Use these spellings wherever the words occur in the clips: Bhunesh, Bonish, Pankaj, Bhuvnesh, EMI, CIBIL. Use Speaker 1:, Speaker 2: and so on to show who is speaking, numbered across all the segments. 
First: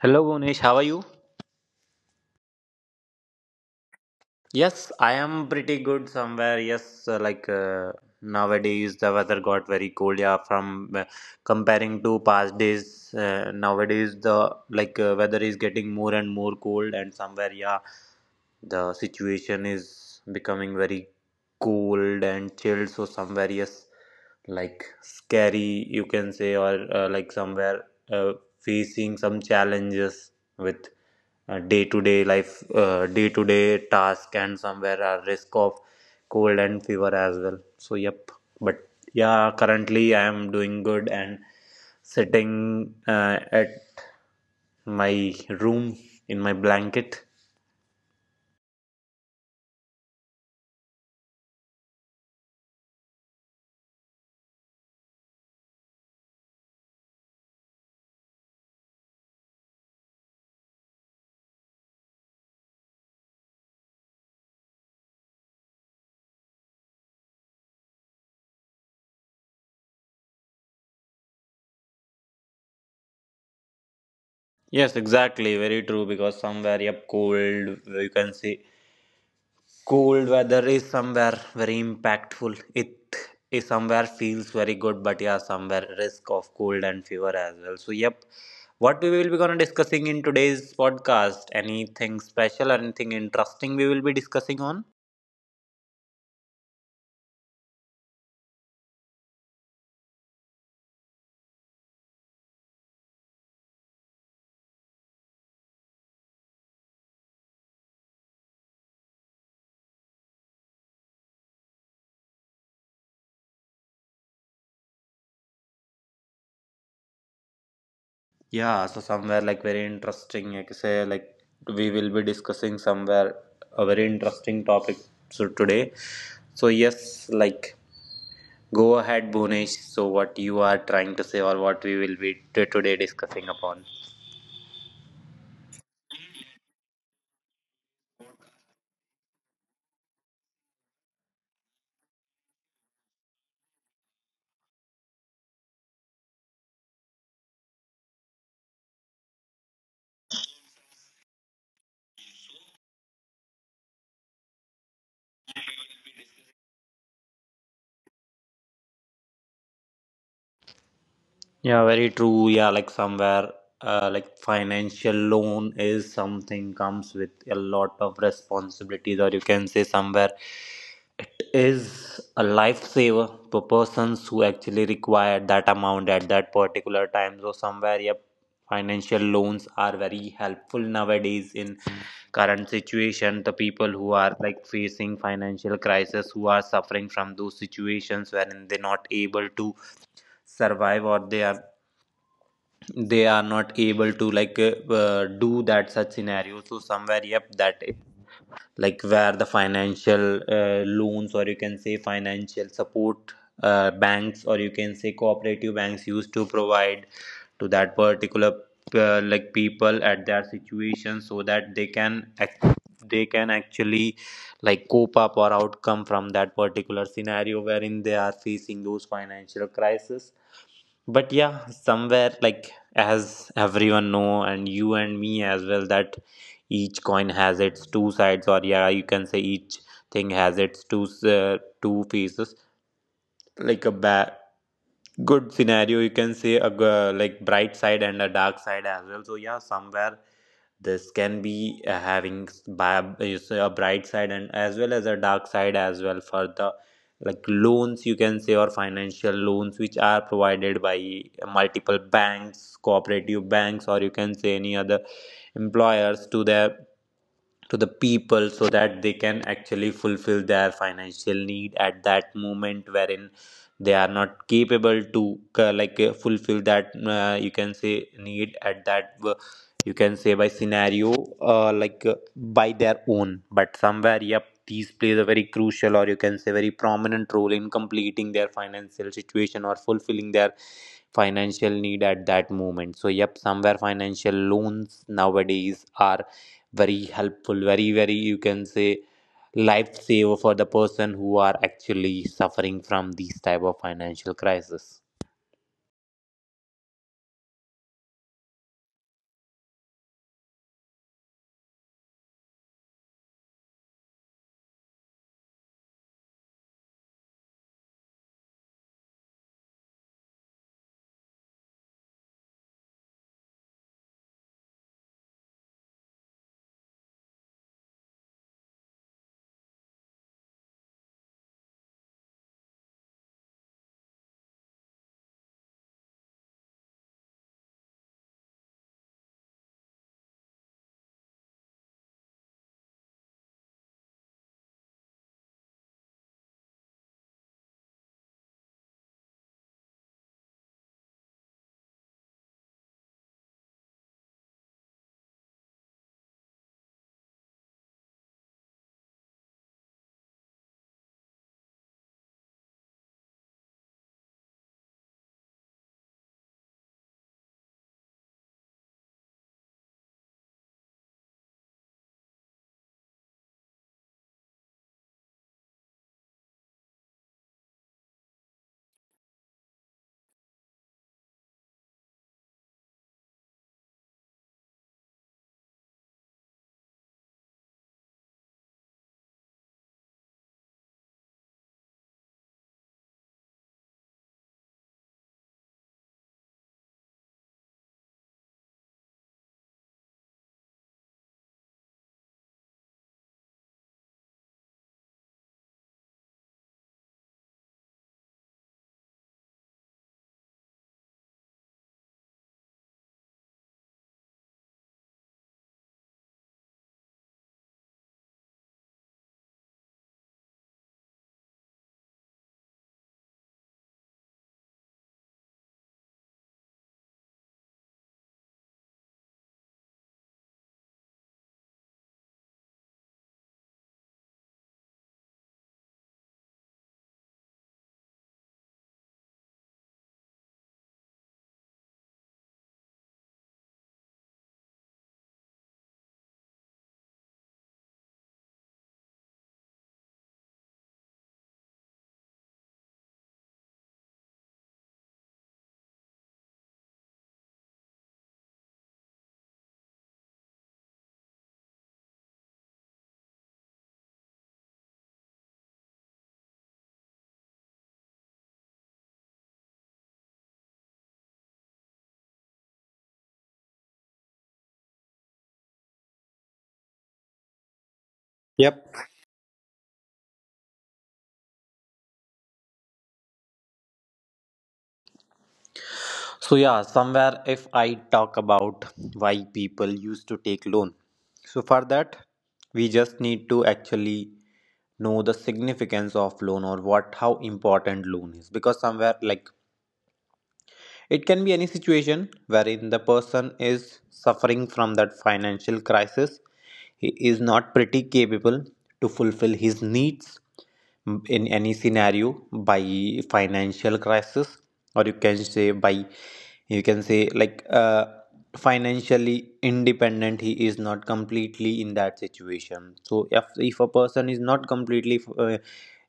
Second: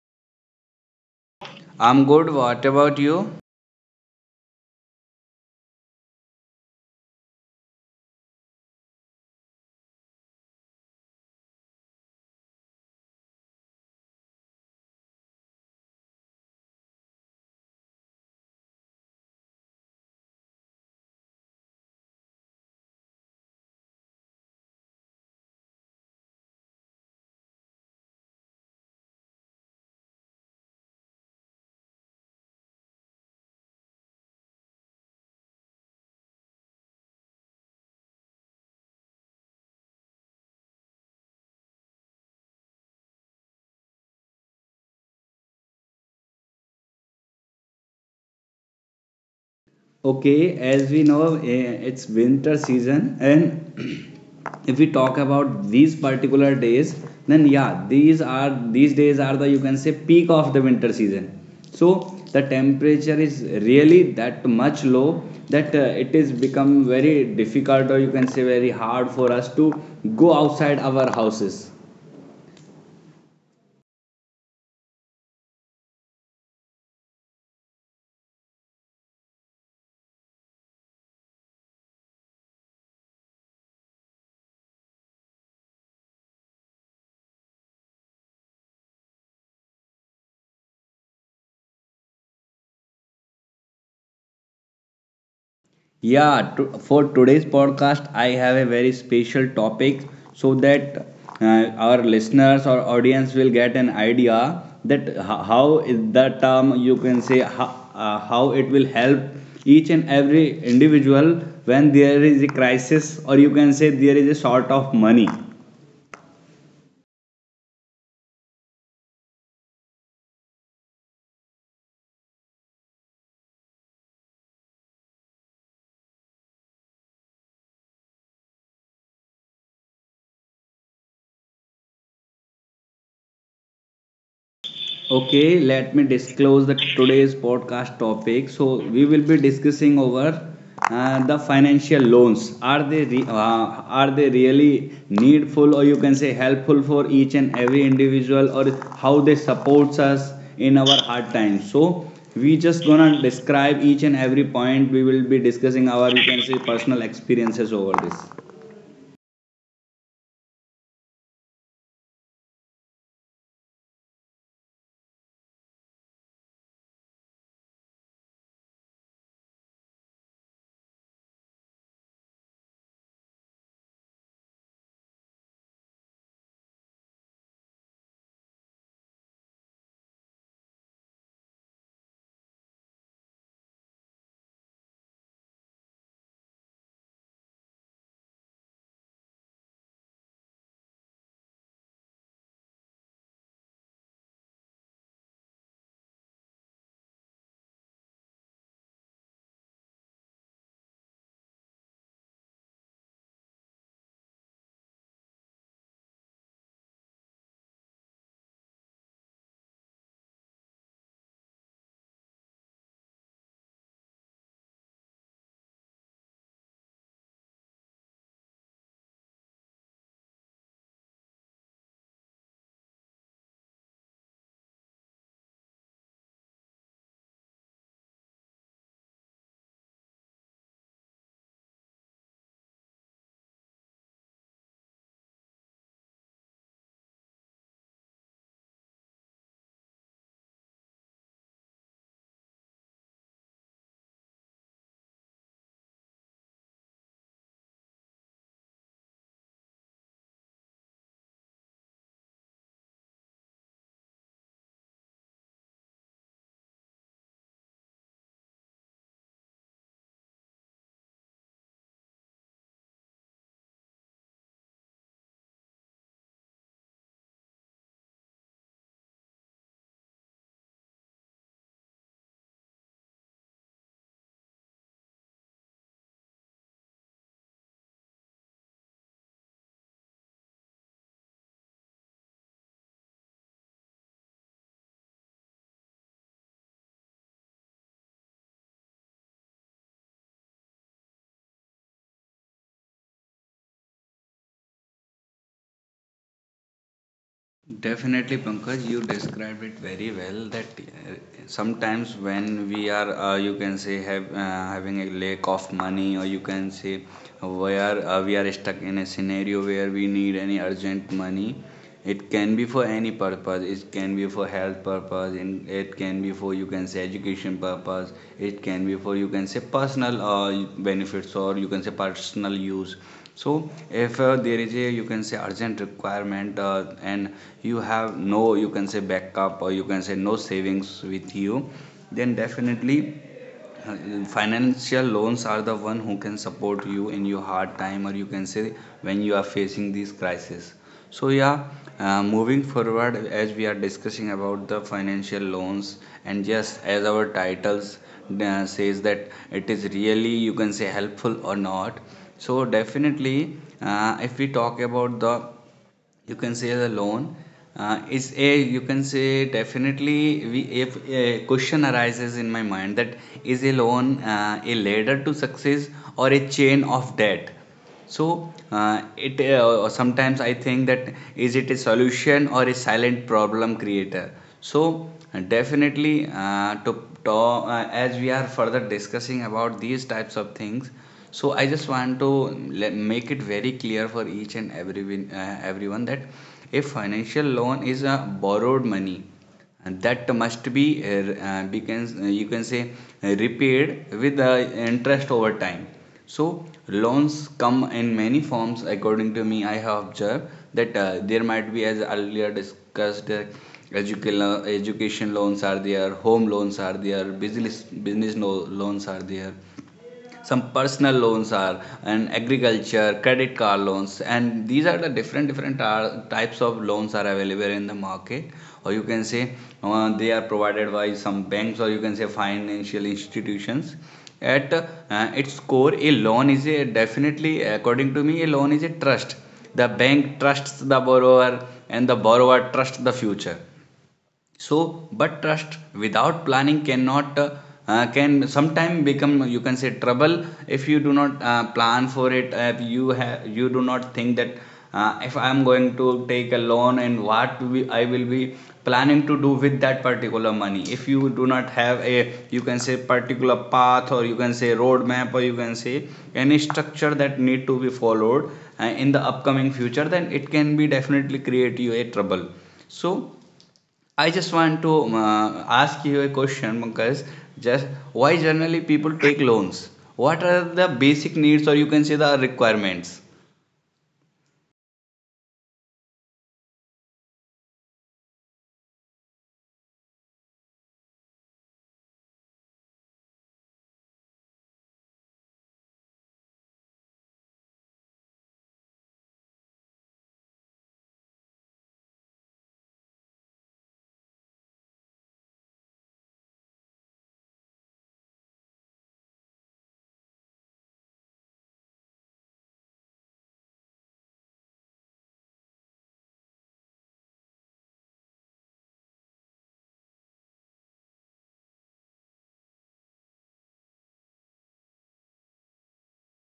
Speaker 1: Hello, Bonish. How are you?
Speaker 2: I'm good. What about you?
Speaker 1: Yes, I am pretty good somewhere. Yes, nowadays the weather got very cold. Yeah, from comparing to past days, nowadays the weather is getting more and more cold, and somewhere, yeah, the situation is becoming very cold and chilled, so somewhere, yes, like scary, you can say, or like somewhere uh, facing some challenges with day to day life, day to day task, and somewhere a risk of cold and fever as well. So yep, but yeah, currently I am doing good and sitting at my room, in my blanket.
Speaker 2: Okay, as we know, it's winter season, and if we talk about these particular days, then yeah, these days are the, you can say, peak of the winter season. So the temperature is really that much low that it is become very difficult, or you can say very hard for us to go outside our houses.
Speaker 1: Yes, exactly. Very true. Because somewhere, yep, cold, you can see, cold weather is somewhere very impactful. It is somewhere feels very good, but yeah, somewhere risk of cold and fever as well. So, yep, what we will be gonna discussing in today's podcast? Anything special or anything interesting we will be discussing on?
Speaker 2: Yeah, for today's podcast, I have a very special topic so that our listeners or audience will get an idea that how is the term, you can say, how it will help each and every individual when there is a crisis, or you can say there is a short of money.
Speaker 1: Yeah, so somewhere like very interesting, like say like we will be discussing somewhere a very interesting topic so today. So yes, like, go ahead, Bhunesh. So, what you are trying to say, or what we will be today discussing upon?
Speaker 2: Okay, let me disclose the today's podcast topic. So we will be discussing over the financial loans. Are they are they really needful, or you can say helpful for each and every individual, or how they supports us in our hard times? So we just gonna describe each and every point. We will be discussing our, you can say, personal experiences over this.
Speaker 1: Yeah, very true. Yeah, like somewhere, like financial loan is something comes with a lot of responsibilities, or you can say somewhere it is a lifesaver for persons who actually require that amount at that particular time. So somewhere, yep, financial loans are very helpful nowadays in current situation. The people who are like facing financial crisis, who are suffering from those situations wherein they're not able to survive, or they are not able to do that such scenario, so somewhere yep, that like where the financial loans, or you can say financial support, banks or you can say cooperative banks used to provide to that particular like people at their situation, so that they can actually like cope up or outcome from that particular scenario wherein they are facing those financial crisis. But yeah, somewhere like as everyone know, and you and me as well, that each coin has its two sides, or yeah, you can say each thing has its two faces, like a bad good scenario, you can say like bright side and a dark side as well. So yeah, somewhere this can be having you say a bright side and as well as a dark side as well for the like loans, you can say, or financial loans which are provided by multiple banks, cooperative banks, or you can say any other employers to their to the people so that they can actually fulfill their financial need at that moment wherein they are not capable to fulfill that you can say need at that you can say by scenario, by their own. But somewhere yep, these plays a very crucial or you can say very prominent role in completing their financial situation or fulfilling their financial need at that moment. So yep, somewhere financial loans nowadays are very helpful, very very, you can say, lifesaver for the person who are actually suffering from these type of financial crisis.
Speaker 2: Definitely, Pankaj, you described it very well. That sometimes when we are, you can say, having a lack of money, or you can say, we are stuck in a scenario where we need any urgent money. It can be for any purpose. It can be for health purpose, and it can be for, you can say, education purpose. It can be for, you can say, personal benefits, or you can say personal use. So if there is a, you can say, urgent requirement, and you have no, you can say, backup, or you can say no savings with you, then definitely uh, financial loans are the one who can support you in your hard time, or you can say when you are facing these crisis. So yeah, moving forward, as we are discussing about the financial loans, and yes, as our titles says that it is really, you can say, helpful or not. So definitely if we talk about the, you can say, the loan is a, you can say, definitely, we if a question arises in my mind that is a loan a ladder to success or a chain of debt. So it sometimes I think that, is it a solution or a silent problem creator? So definitely, to as we are further discussing about these types of things, so I just want to make it very clear for each and everyone, everyone, that if financial loan is a borrowed money, and that must be you can say repaid with interest over time. So loans come in many forms. According to me, I have observed that there might be, as earlier discussed, education loans are there, home loans are there, business business no, loans are there, some personal loans are, and agriculture, credit card loans, and these are the different different types of loans are available in the market, or you can say they are provided by some banks, or you can say financial institutions. At its core, a loan is a, definitely, according to me, a loan is a trust. The bank trusts the borrower and the borrower trusts the future. So but trust without planning cannot can sometime become, you can say, trouble. If you do not plan for it, you do not think that if I am going to take a loan, and I will be planning to do with that particular money, if you do not have a, you can say, particular path, or you can say roadmap, or you can say any structure that need to be followed in the upcoming future, then it can be definitely create you a trouble. So I just want to ask you a question, Pankaj. Just why generally people
Speaker 1: Yep.
Speaker 2: take loans? What are the basic needs, or you can say the requirements?
Speaker 1: So yeah, somewhere if I talk about why people used to take loan. So for that, we just need to actually know the significance of loan, or what how important loan is, because somewhere like it can be any situation wherein the person is suffering from that financial crisis. He is not pretty capable to fulfill his needs in any scenario by financial crisis, or you can say by you can say financially independent. He is not completely in that situation. So if a person is not completely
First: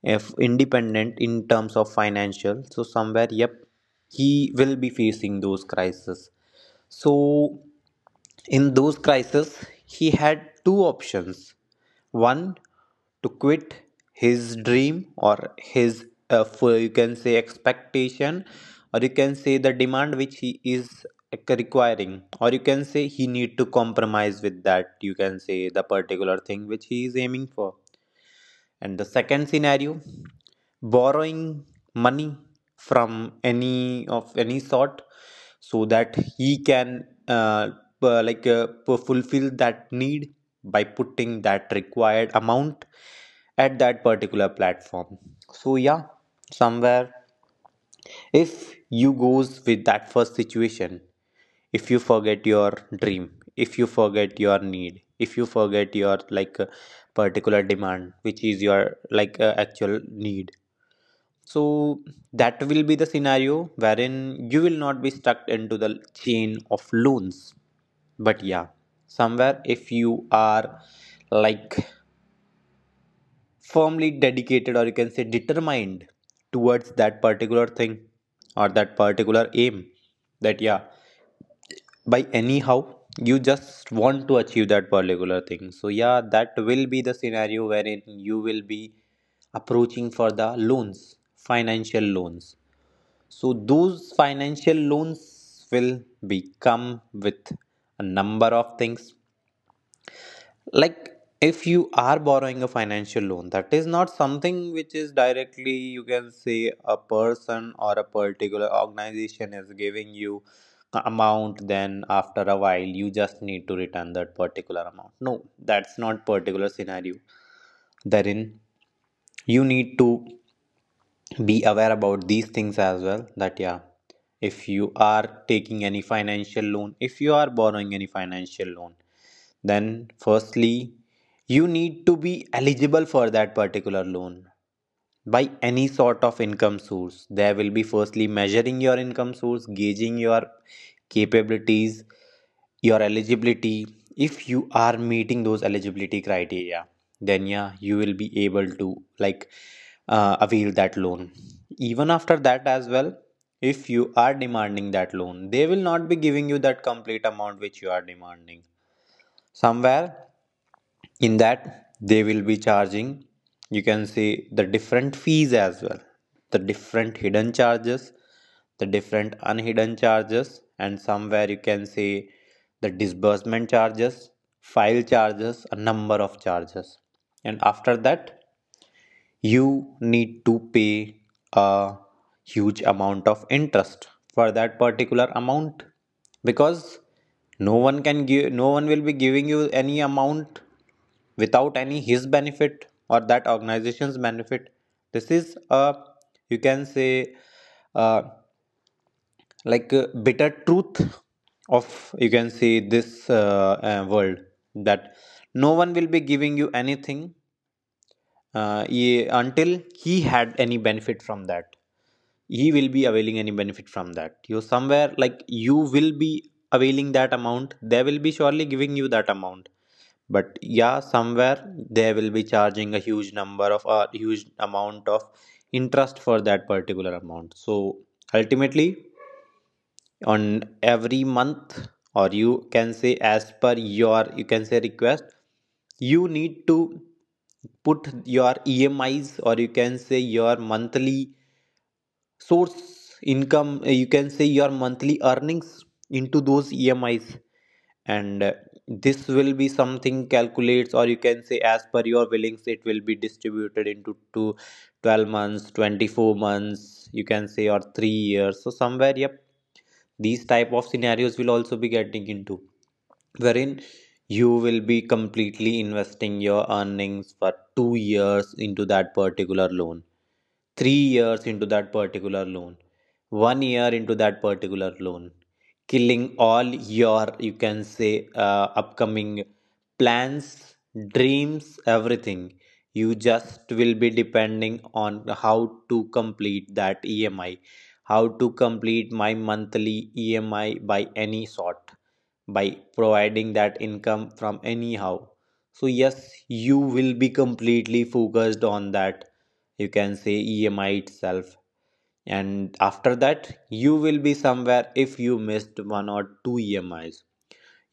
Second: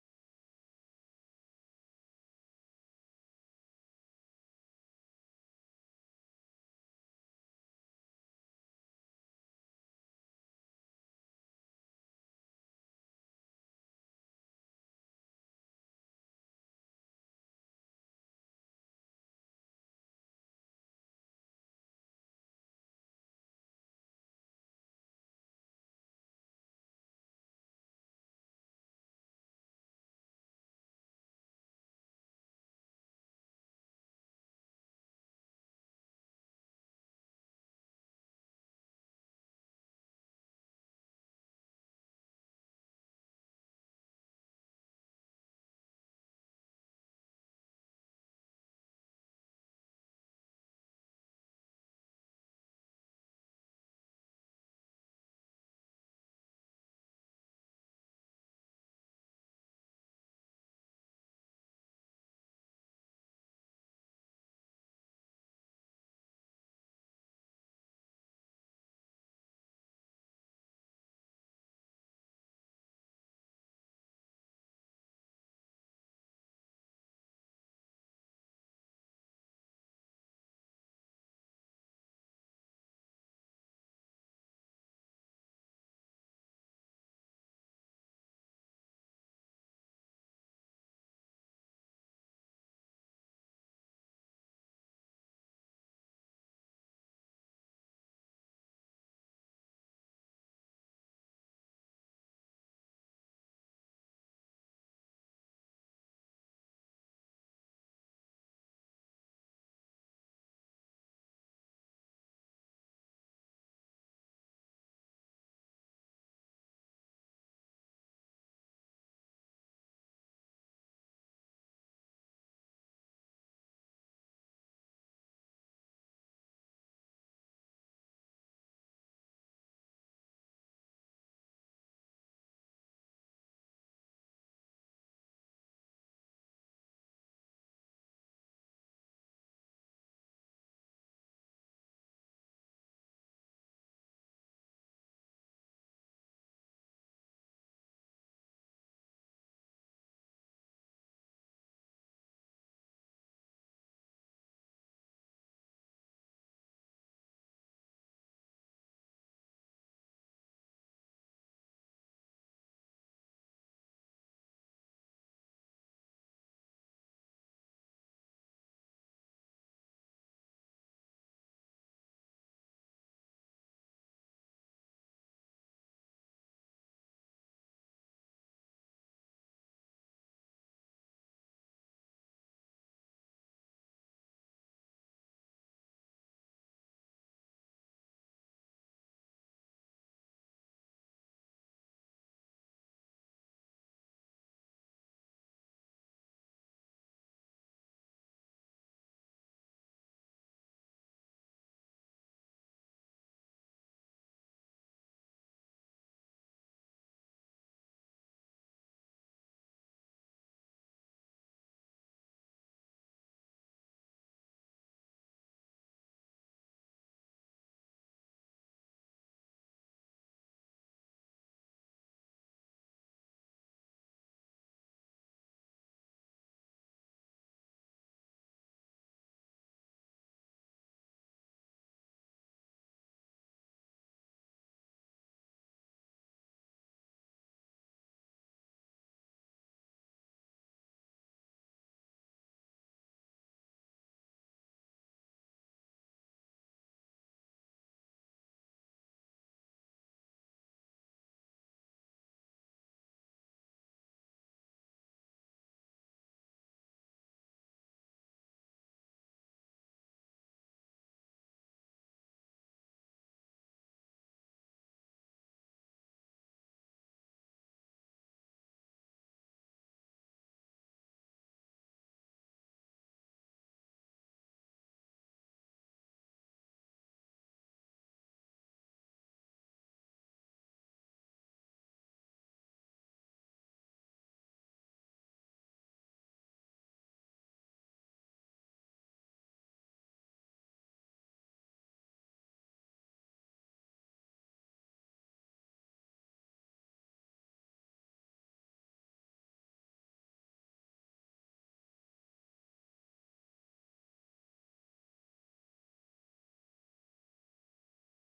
Speaker 1: if independent in terms of financial, so somewhere yep, he will be facing those crises. So in those crises he had two options. One, to quit his dream or his, for you can say, expectation, or you can say the demand which he is like requiring, or you can say he need to compromise with that, you can say the particular thing which he is aiming for. And the second scenario, borrowing money from any of any sort so that he can uh, like uh, fulfill that need by putting that required amount at that particular platform. So yeah, somewhere if you goes with that first situation, if you forget your dream, if you forget your need, if you forget your particular demand which is your actual need, so that will be the scenario wherein you will not be stuck into the chain of loans. But yeah, somewhere if you are like firmly dedicated, or you can say determined towards that particular thing, or that particular aim, that yeah, by anyhow you just want to achieve that particular thing, so yeah, that will be the scenario wherein you will be approaching for the loans, financial loans. So those financial loans will be come with a number of things. Like, if you are borrowing a financial loan, that is not something which is directly, you can say a person or a particular organization is giving you a amount, then after a while you just need to return that particular amount. No, that's not particular scenario therein. You need to be aware about these things as well, that yeah, if you are taking any financial loan, if you are borrowing any financial loan, then firstly you need to be eligible for that particular loan. By any sort of income source, there will be firstly measuring your income source, gauging your capabilities, your eligibility. If you are meeting those eligibility criteria, then yeah, you will be able to like avail that loan. Even after that as well, if you are demanding that loan, they will not be giving you that complete amount which you are demanding. Somewhere in that they will be charging, you can see, the different fees as well, the different hidden charges, the different unhidden charges, and somewhere you can see the disbursement charges, file charges, a number of charges. And after that, you need to pay a huge amount of interest for that particular amount. Because no one can give, no one will be giving you any amount without any his benefit or that organization's benefit. This is a, you can say, uh, like a bitter truth of, you can say, this world. That no one will be giving you anything, until he had any benefit from that, he will be availing any benefit from that. You somewhere like, you will be availing that amount, they will be surely giving you that amount. But yeah, somewhere they will be charging a huge number of a huge amount of interest for that particular amount. So ultimately on every month, or you can say as per your you can say request, you need to put your emis, or you can say your monthly source income, you can say your monthly earnings into those emis. And this will be something calculates, or you can say as per your willings, it will be distributed into two 12 months, 24 months you can say, or 3 years. So somewhere yep, these type of scenarios will also be getting into, wherein you will be completely investing your earnings for 2 years into that particular loan, 3 years into that particular loan, 1 year into that particular loan, killing all your, you can say, upcoming plans, dreams, everything. You just will be depending on how to complete that EMI, how to complete my monthly EMI by any sort, by providing that income from anyhow. So, yes, you will be completely focused on that. You can say EMI itself. And after that, you will be somewhere if you missed one or two EMIs,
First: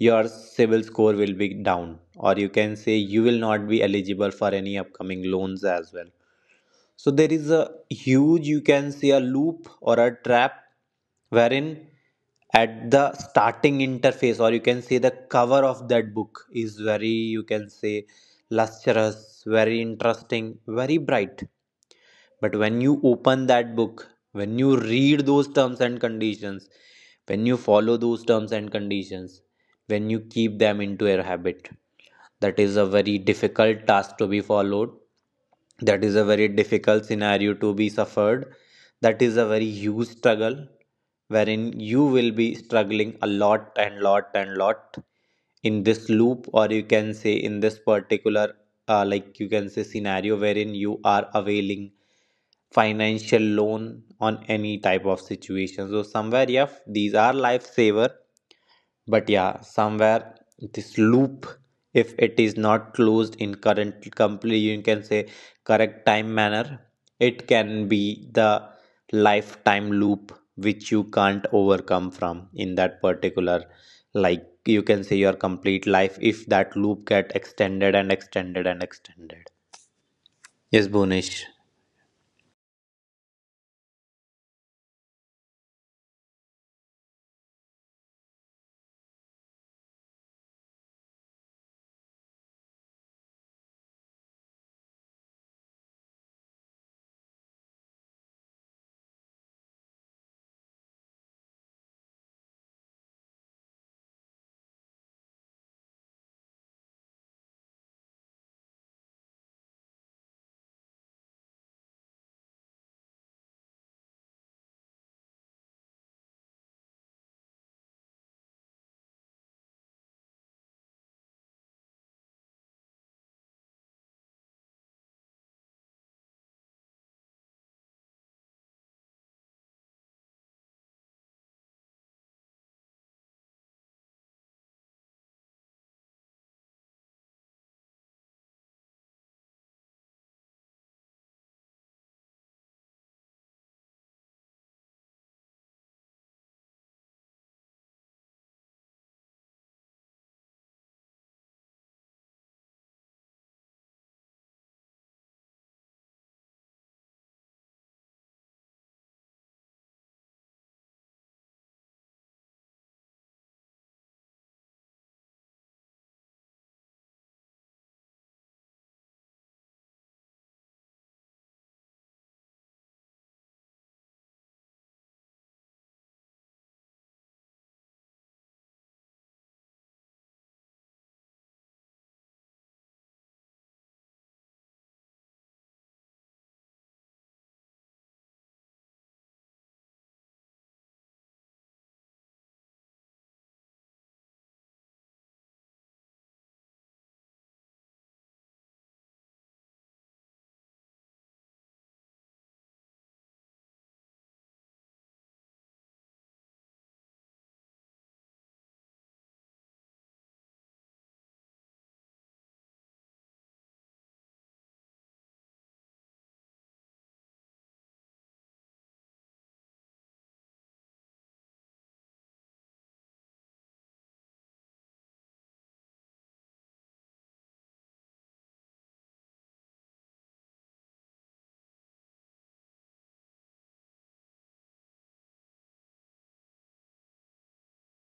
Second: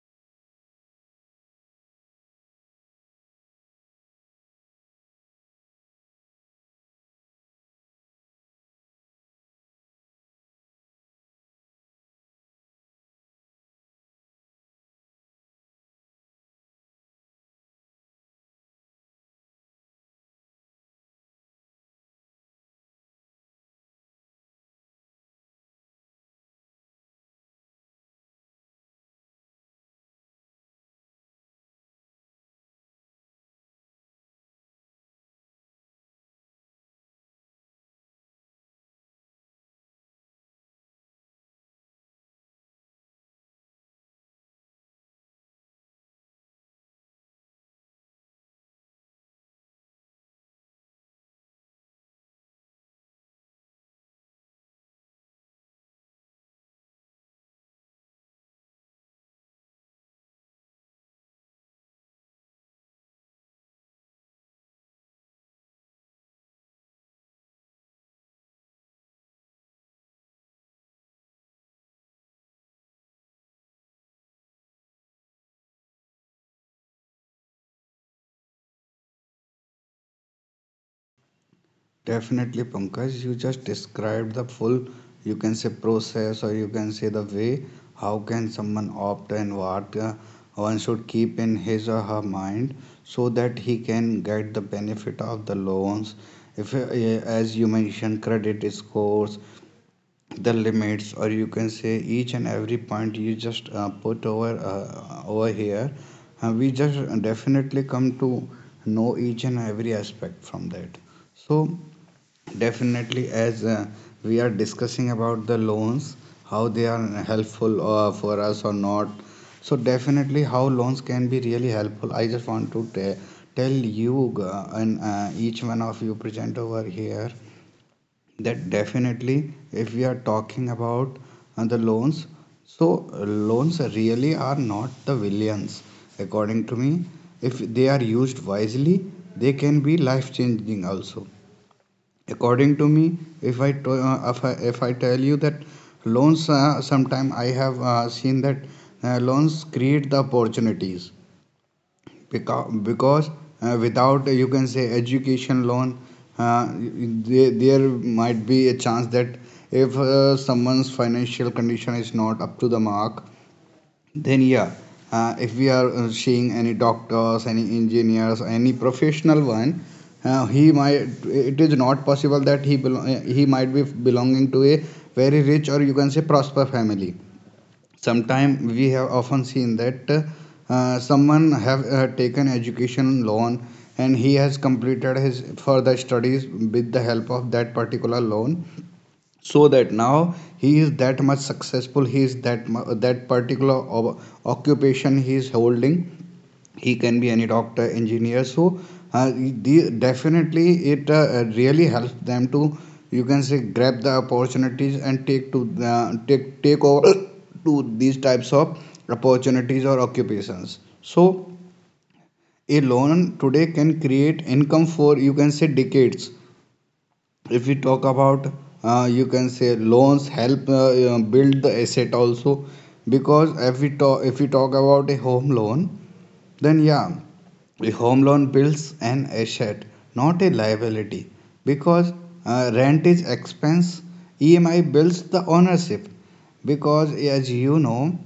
Speaker 1: your CIBIL score will be down, or you can say you will not be eligible for any upcoming loans as well. So there is a huge, you can say, a loop or a trap wherein at the starting interface, or you can say the cover of that book is very, you can say, lustrous, very interesting, very bright. But when you open that book, when you read those terms and conditions, when you follow those terms and conditions, when you keep them into your habit, that is a very difficult task to be followed. That is a very difficult scenario to be suffered. That is a very huge struggle wherein you will be struggling a lot and lot and lot in this loop, or you can say in this particular like you can say scenario, wherein you are availing financial loan on any type of situation. So somewhere, yeah, these are lifesaver, but yeah, somewhere this loop, if it is not closed in current complete, you can say correct time manner, it can be the lifetime loop which you can't overcome from, in that particular like you can say your complete life, if that loop get extended and extended and extended. Yes, Bonish.
Speaker 2: Definitely, Pankaj, you just described the full, you can say, process, or you can say the way how can someone opt, and what one should keep in his or her mind so that he can get the benefit of the loans. If, as you mentioned, credit scores, the limits, or you can say each and every point you just put over over here, we just definitely come to know each and every aspect from that. So definitely, as we are discussing about the loans, how they are helpful for us or not. So definitely, how loans can be really helpful, I just want to tell you, and each one of you present over here, that definitely, if we are talking about the loans, so loans really are not the villains, according to me. If they are used wisely, they can be life-changing also. According to me, if I to, if I tell you that loans, sometime I have seen that loans create the opportunities, because without you can say education loan, there might be a chance that if someone's financial condition is not up to the mark, then yeah, if we are seeing any doctors, any engineers, any professional one, he might, it is not possible that he might be belonging to a very rich, or you can say prosper family. Sometimes we have often seen that someone have taken education loan, and he has completed his further studies with the help of that particular loan, so that now he is that much successful, he is that particular occupation he is holding. He can be any doctor, engineer. So definitely it really helps them to, you can say, grab the opportunities and take over to these types of opportunities or occupations. So a loan today can create income for, you can say, decades. If we talk about you can say loans help build the asset also, because if we talk about a home loan, then yeah, a home loan builds an asset, not a liability, because rent is expense. EMI builds the ownership, because as you know,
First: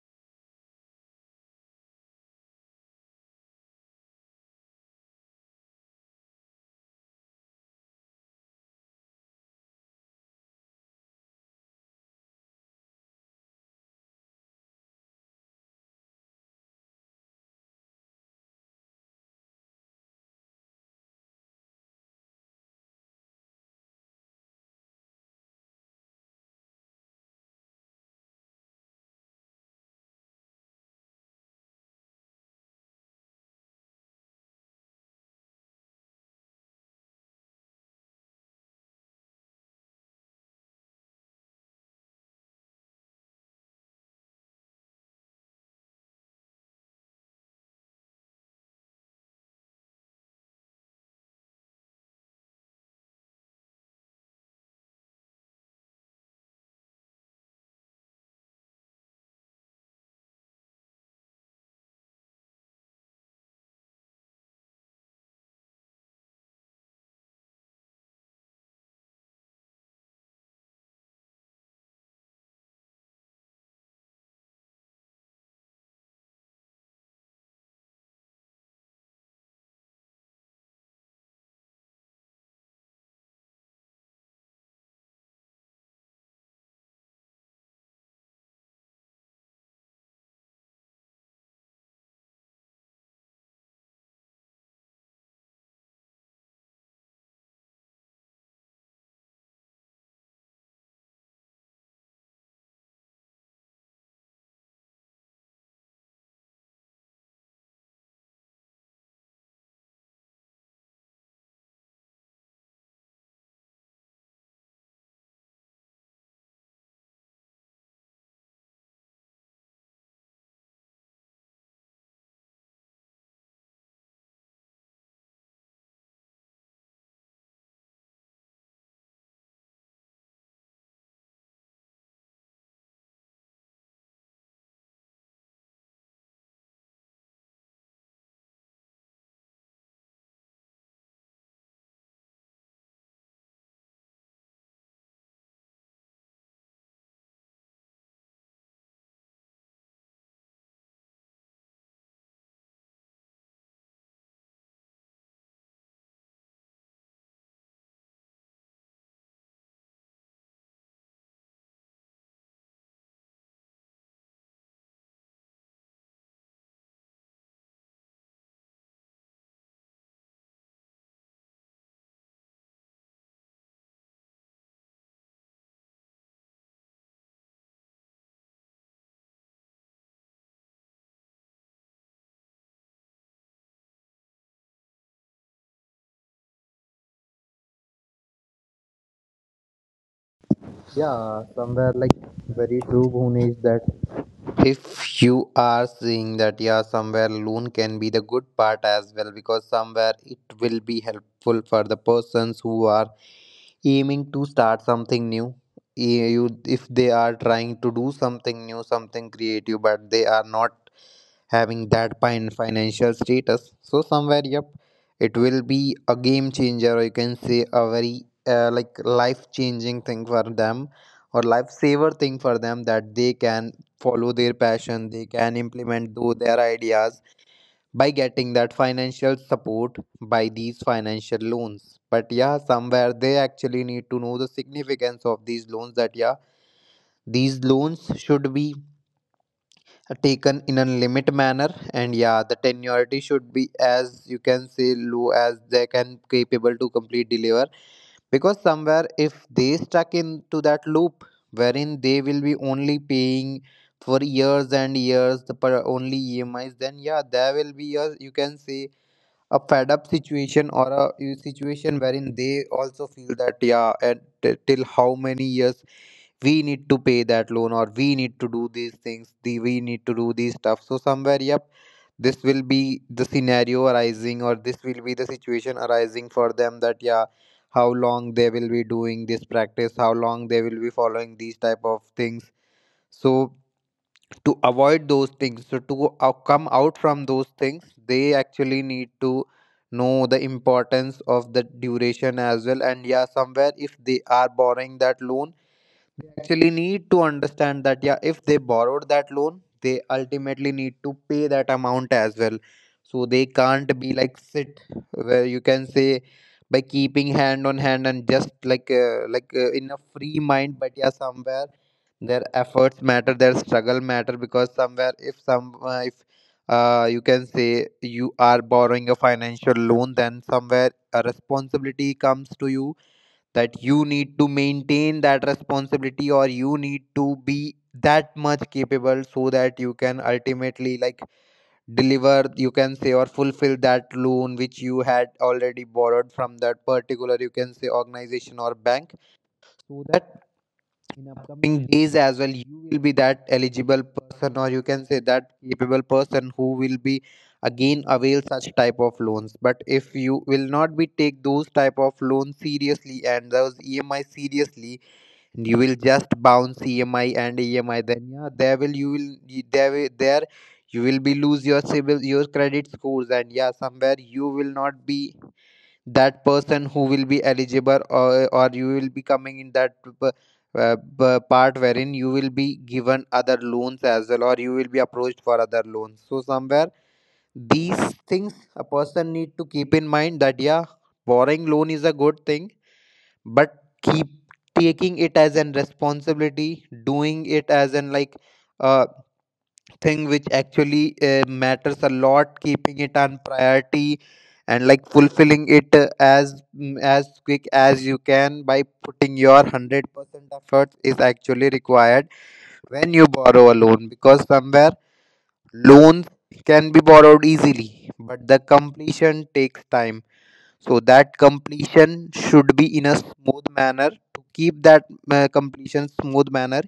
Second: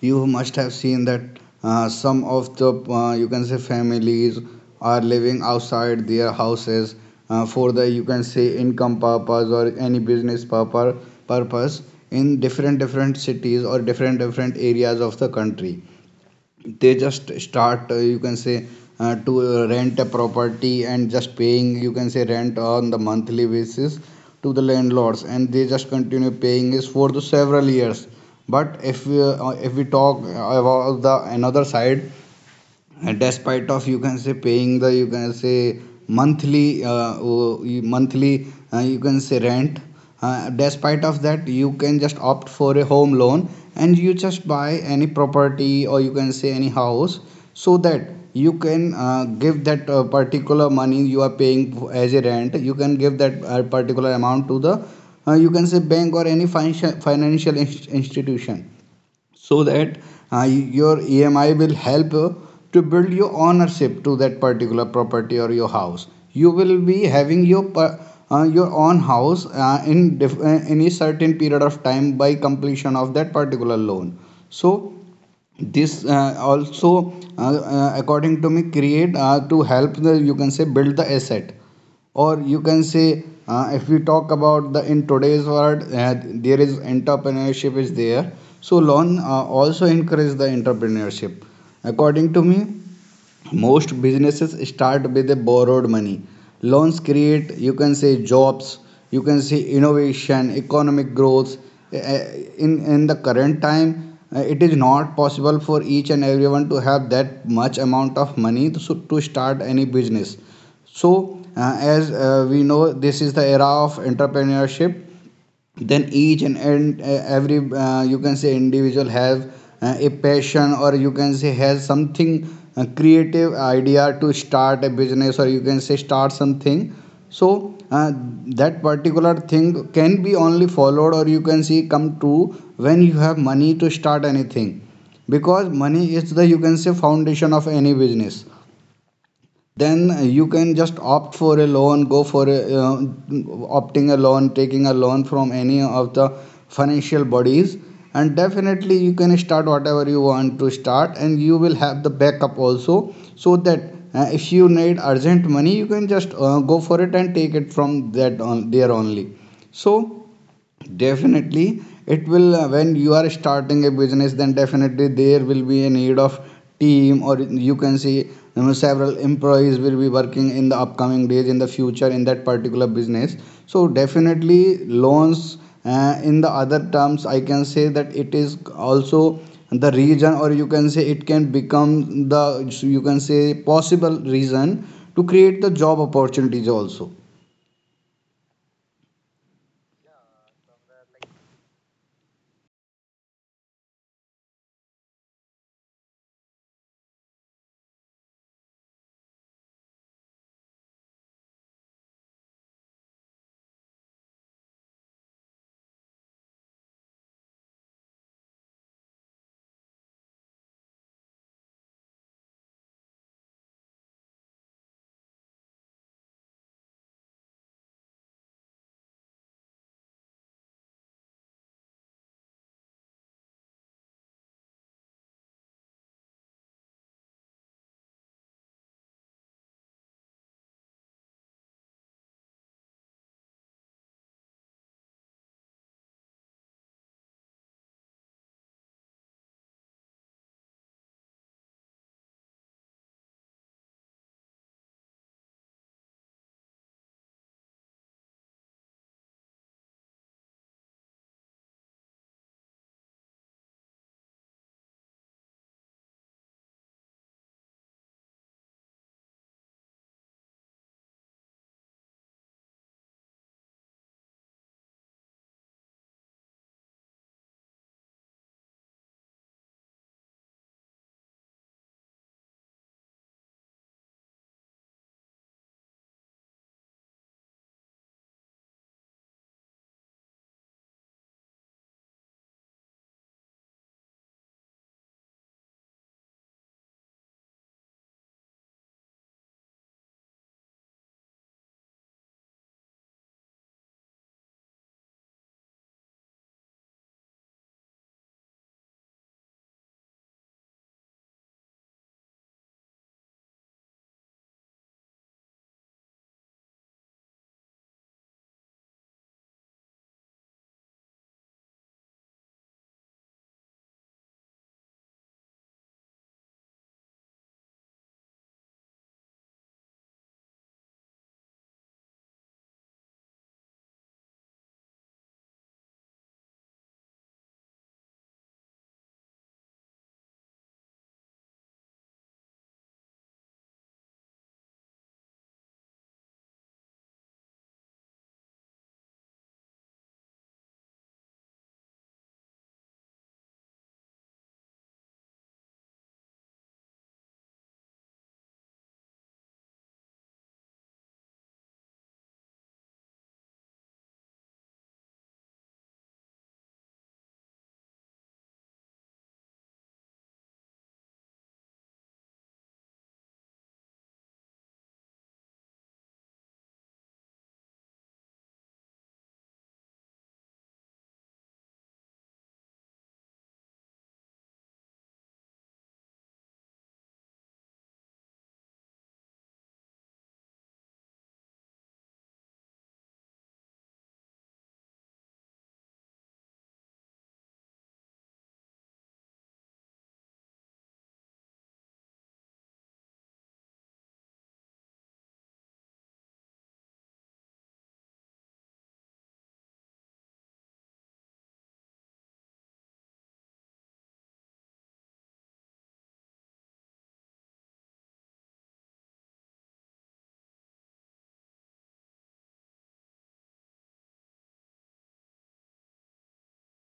Speaker 2: you must have seen that some of the, you can say, families are living outside their houses for the, you can say, income purpose or any business purpose purpose in different different cities or different different areas of the country. They just start you can say to rent a property and just paying, you can say, rent on the monthly basis to the landlords, and they just continue paying is for the several years. But if we talk about the another side, and despite of, you can say, paying the, you can say, monthly monthly you can say rent, despite of that, you can just opt for a home loan, and you just buy any property, or you can say any house, so that you can give that particular money you are paying as a rent, you can give that particular amount to the, you can say, bank, or any financial institution, so that your EMI will help to build your ownership to that particular property or your house. You will be having your your own house any certain period of time by completion of that particular loan. So this also according to me create to help the, you can say, build the asset, or you can say, if we talk about the in today's world, there is entrepreneurship is there, so loan also encourage the entrepreneurship, according to me. Most businesses start with a borrowed money. Loans create, you can say, jobs, you can say, innovation, economic growth. Uh, in the current time, it is not possible for each and everyone to have that much amount of money to start any business. So as we know, this is the era of entrepreneurship, then each and every you can say individual have a passion, or you can say, has something creative idea to start a business, or you can say, start something. So that particular thing can be only followed, or you can see, come true when you have money to start anything, because money is the, you can say, foundation of any business. Then you can just opt for a loan, go for a opting a loan, taking a loan from any of the financial bodies. And definitely you can start whatever you want to start, and you will have the backup also, so that if you need urgent money, you can just go for it and take it from that on there only. So definitely it will when you are starting a business, then definitely there will be a need of team, or you can see, you know, several employees will be working in the upcoming days, in the future, in that particular business. So definitely loans. In the other terms, I can say that it is also the reason, or you can say, it can become the, you can say, possible reason to create the job opportunities also.
Speaker 1: Yeah, somewhere like very true, Bhunesh, that if you are seeing that, yeah, somewhere loan can be the good part as well, because somewhere it will be helpful for the persons who are aiming to start something new. Eh, you, if they are trying to do something new, something creative, but they are not having that fine financial status. So somewhere, yep, it will be a game changer, or you can say a very like life changing thing for them, or lifesaver thing for them, that they can follow their passion, they can implement though their ideas by getting that financial support by these financial loans. But yeah, somewhere they actually need to know the significance of these loans. That yeah, these loans should be taken in a limit manner, and yeah, the tenuity should be as you can say low as they can capable to complete deliver, because somewhere if they stuck into that loop wherein they will be only paying for years and years the per only emis, then yeah, there will be a you can say a fed up situation, or a situation wherein they also feel that yeah, and till how many years we need to pay that loan, or we need to do these things, the we need to do these stuff. So somewhere, yep, this will be the scenario arising, or this will be the situation arising for them that yeah, how long they will be doing this practice, how long they will be following these type of things. So to avoid those things, so to come out from those things, they actually need to know the importance of the duration as well. And yeah, somewhere if they are borrowing that loan, they actually need to understand that, yeah, if they borrowed that loan, they ultimately need to pay that amount as well. So they can't be like sit where you can say by keeping hand on hand and just like in a free mind, but yeah, somewhere their efforts matter, their struggle matter, because somewhere if some if you can say you are borrowing a financial loan, then somewhere a responsibility comes to you that you need to maintain that responsibility, or you need to be that much capable so that you can ultimately like deliver, you can say, or fulfill that loan which you had already borrowed from that particular you can say organization or bank. So that in upcoming days as well, you will be that eligible person, or you can say that capable person who will be again avail such type of loans. But if you will not be take those type of loans seriously and those emi seriously, and you will just bounce emi and emi, then yeah, there will you will there you will be lose your civil, your credit scores. And yeah, somewhere you will not be that person who will be eligible, or you will be coming in that part wherein you will be given other loans as well, or you will be approached for other loans. So somewhere these things a person need to keep in mind that yeah, borrowing loan is a good thing, but keep taking it as an responsibility, doing it as an like uh, thing which actually matters a lot, keeping it on priority and like fulfilling it as as quick as you can by putting your 100% efforts is actually required when you borrow a loan, because somewhere loans can be borrowed easily, but the completion takes time. So that completion should be in a smooth manner. To keep that completion smooth manner,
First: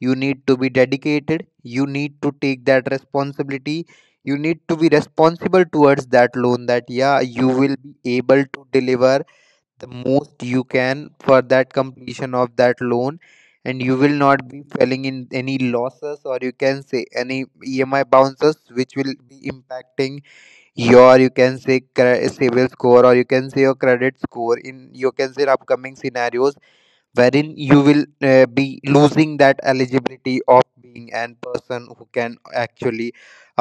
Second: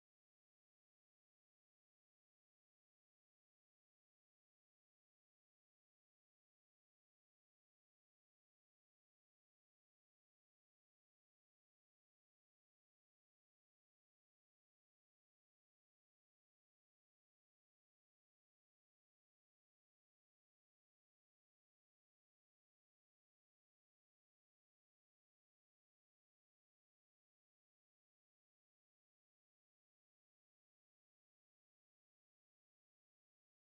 Speaker 1: you need to be dedicated, you need to take that responsibility, you need to be responsible towards that loan, that yeah, you will be able to deliver the most you can for that completion of that loan. And you will not be falling in any losses, or you can say any emi bounces, which will be impacting your you can say civil score, or you can say your credit score, in you can say upcoming scenarios, wherein you will be losing that eligibility of being an person who can actually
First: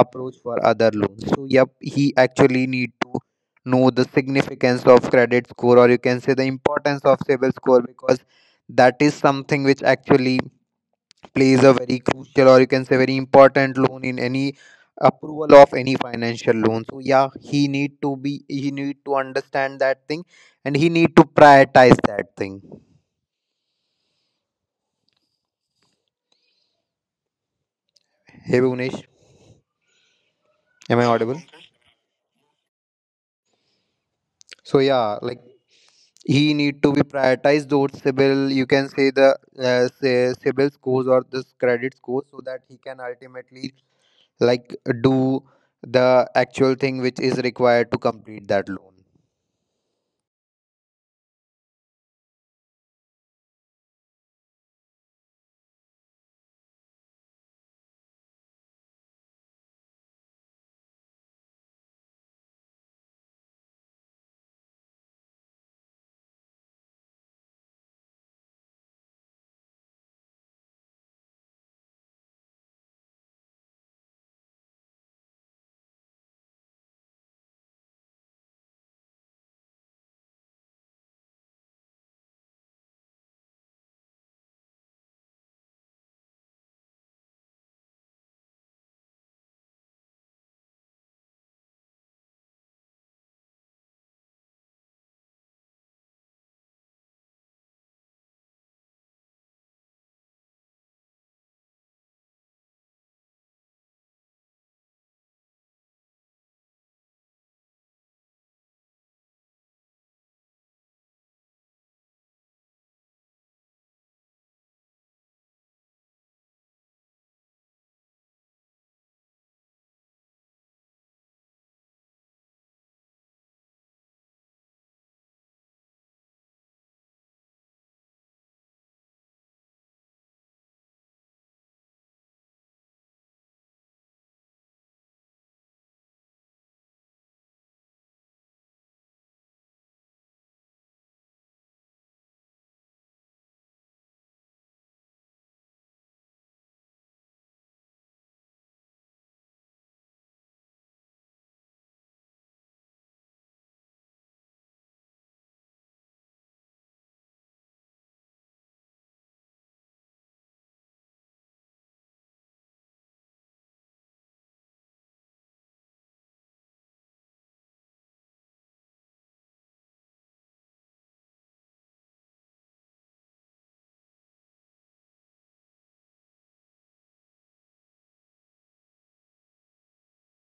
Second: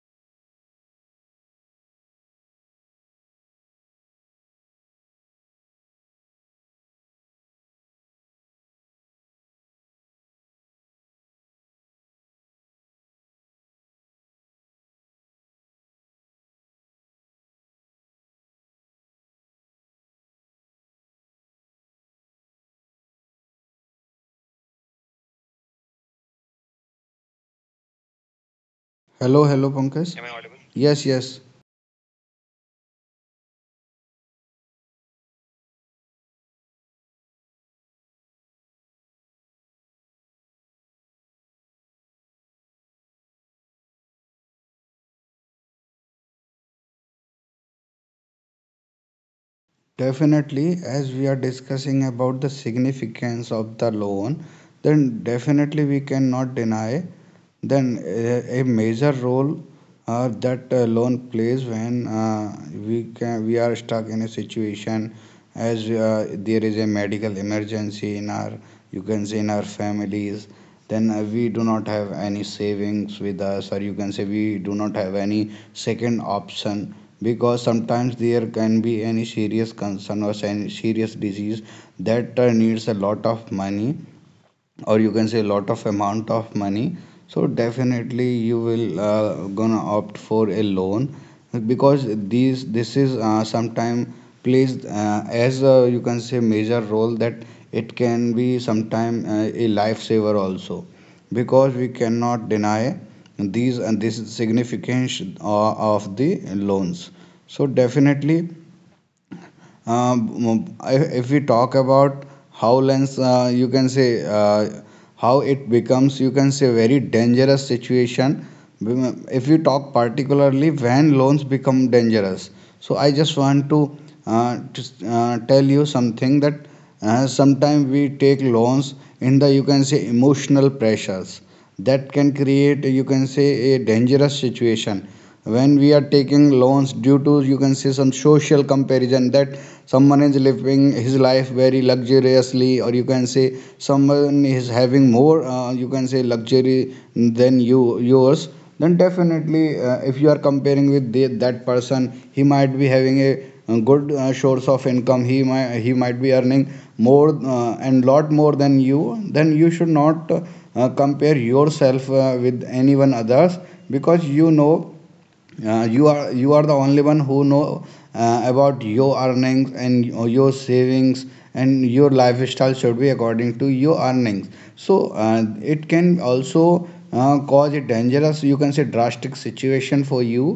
Speaker 1: approach for other loans. So yep, he actually need to know the significance of credit score, or you can say the importance of civil score, because that is something which actually plays a very crucial, or you can say very important loan in any approval of any financial loan. So yeah, he need to be, he need to understand that thing, and he need to prioritize that thing. Hey Bhuvnesh,
Speaker 2: Hello, hello, Pankaj.
Speaker 1: am
Speaker 2: Yes,
Speaker 1: I
Speaker 2: yes.
Speaker 1: audible? So yeah, like he need to be prioritized those CIBIL, you can say the say CIBIL scores, or this credit score, so that he can ultimately like do the actual thing which is required to complete that loan.
Speaker 2: Definitely, as we are discussing about the significance of the loan, then definitely we cannot deny then a major role that loan plays when we are stuck in a situation, as there is a medical emergency in our, you can say, in our families. Then we do not have any savings with us, or you can say, we do not have any second option, because sometimes there can be any serious concern or any serious disease that needs a lot of money, or you can say, lot of amount of money. So definitely you will gonna opt for a loan, because these this is sometime plays as a, you can say, major role, that it can be sometime a lifesaver also, because we cannot deny these, and this significance of the loans. So definitely, if we talk about how lens, you can say, how it becomes, you can say, very dangerous situation. If you talk particularly when loans become dangerous, so I just want to tell you something, that sometimes we take loans in the, you can say, emotional pressures that can create, you can say, a dangerous situation. When we are taking loans due to, you can say, some social comparison, that someone is living his life very luxuriously, or you can say, someone is having more, you can say, luxury than you yours, then definitely if you are comparing with that person, he might be having a good source of income. He might he might be earning more and lot more than you, then you should not compare yourself with anyone others, because, you know, you are the only one who know about your earnings and your savings. And your lifestyle should be according to your earnings. So it can also cause a dangerous, you can say, drastic situation for you,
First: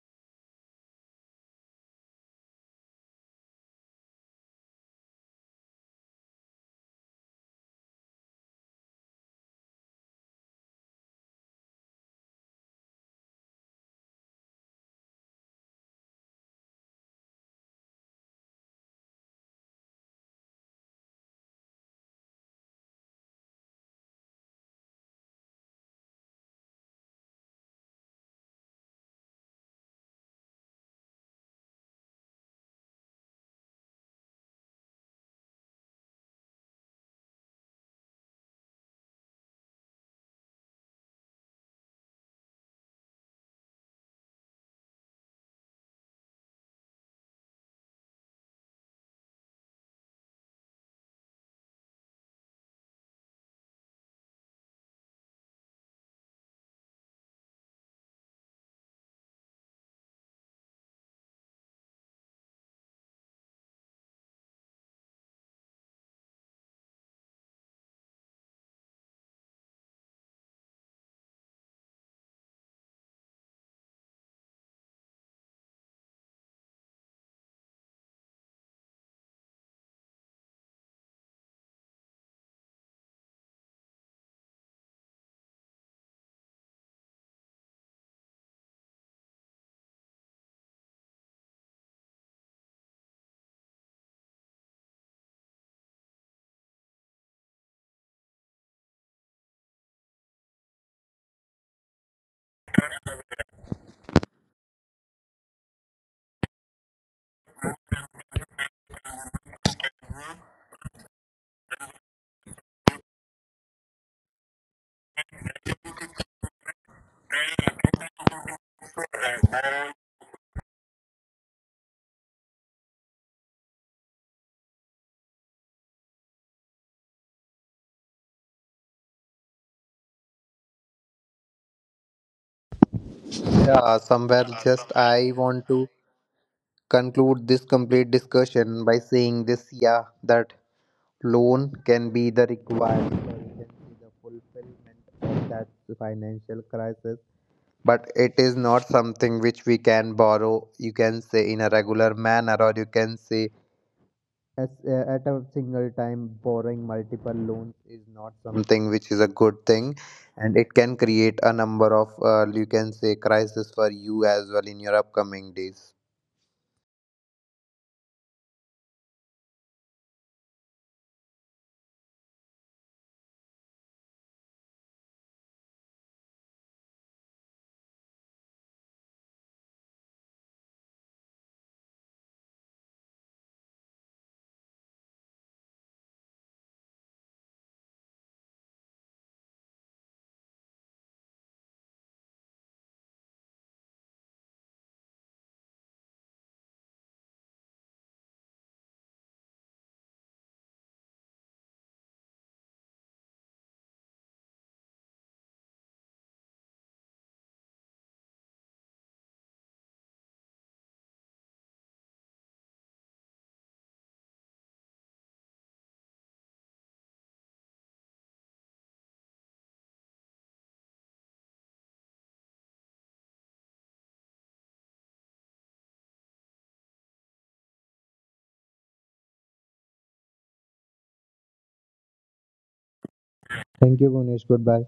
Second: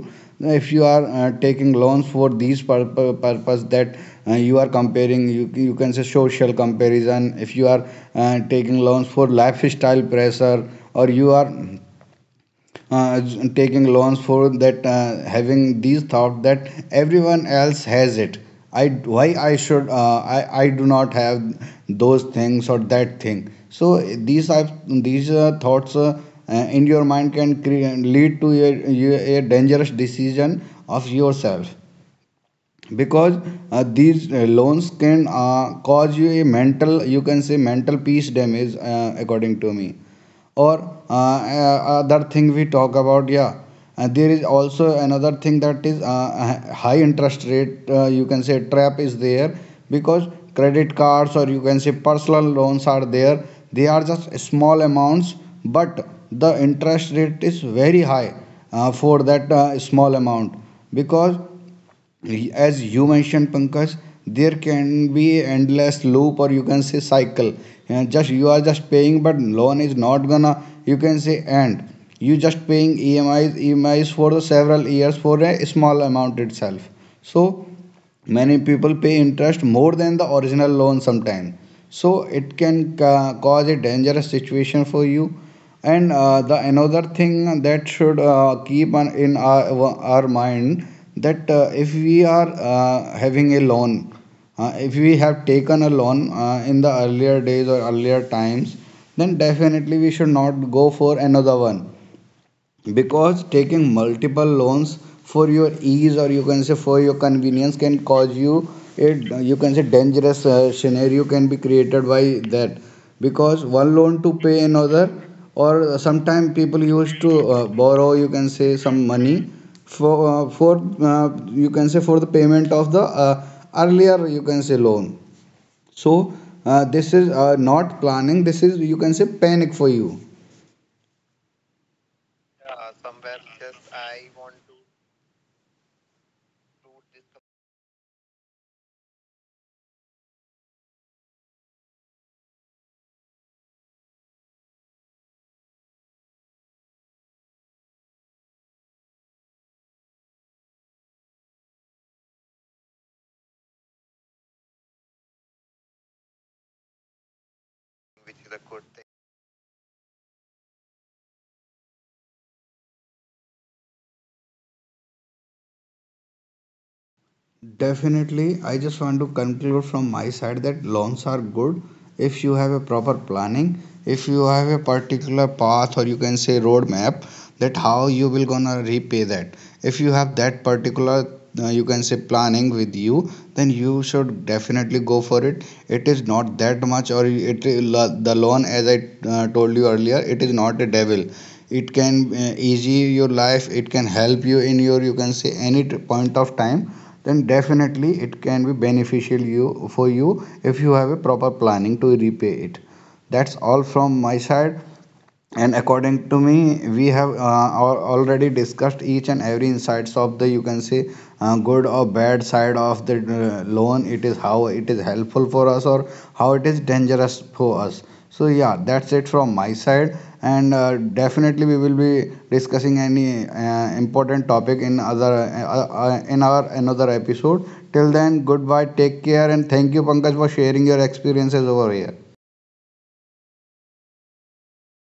Speaker 2: if you are taking loans for these purpose, that you are comparing you can say social comparison, if you are taking loans for lifestyle pressure, or you are uh, taking loans for that having these thought that everyone else has it. I why I should I do not have those things or that thing. So these are these thoughts in your mind can lead to a a dangerous decision of yourself, because these loans can cause you a mental, you can say, mental peace damage, according to me. Or other thing we talk about, yeah, there is also another thing, that is high interest rate, you can say, trap is there, because credit cards, or you can say, personal loans are there, they are just small amounts, but the interest rate is very high for that small amount. Because, as you mentioned, Pankaj, there can be endless loop, or you can say, cycle, and just you are just paying, but loan is not gonna, you can say, end. You just paying EMIs, EMIs for the several years for a small amount itself. So many people pay interest more than the original loan sometimes, so it can cause a dangerous situation for you. And the another thing that should keep on in our mind, that if we are having a loan, if we have taken a loan in the earlier days or earlier times, then definitely we should not go for another one, because taking multiple loans for your ease, or you can say, for your convenience, can cause you it you can say dangerous scenario can be created by that. Because one loan to pay another, or sometimes people used to borrow, you can say, some money for you can say for the payment of the earlier, you can say, loan. So this is not planning, this is, you can say, panic for you. Yeah, somewhere, yes,
Speaker 1: Yeah,
Speaker 2: I want
Speaker 1: somewhere
Speaker 2: to
Speaker 1: just I want to
Speaker 2: include this.
Speaker 1: conclude this complete discussion by saying this, yeah, that loan can be the required solution to the fulfillment of that financial crisis. But it is not something which we can borrow, you can say, in a regular manner, or you can say as, at a single time borrowing multiple loans is not something which is a good thing, and it can create a number of you can say crisis for you as well in your upcoming days.
Speaker 2: Definitely, I just want to conclude from my side that loans are good if you have a proper planning, if you have a particular path, or you can say, roadmap, that how you will gonna repay that. If you have that particular you can say planning with you, then you should definitely go for it. It is not that much, or it the loan, as I told you earlier, it is not a devil. It can easy your life, it can help you in your, you can say, any point of time, then definitely it can be beneficial you for you if you have a proper planning to repay it. That's all from my side. And according to me, we have already discussed each and every insights of the, you can say, good or bad side of the loan, it is how it is helpful for us, or how it is dangerous for us. So yeah, that's it from my side. And definitely we will be discussing any important topic in other in our another episode. Till then, goodbye, take care, and thank you, Pankaj, for sharing your experiences over here.
Speaker 1: Thank you Gunesh, goodbye.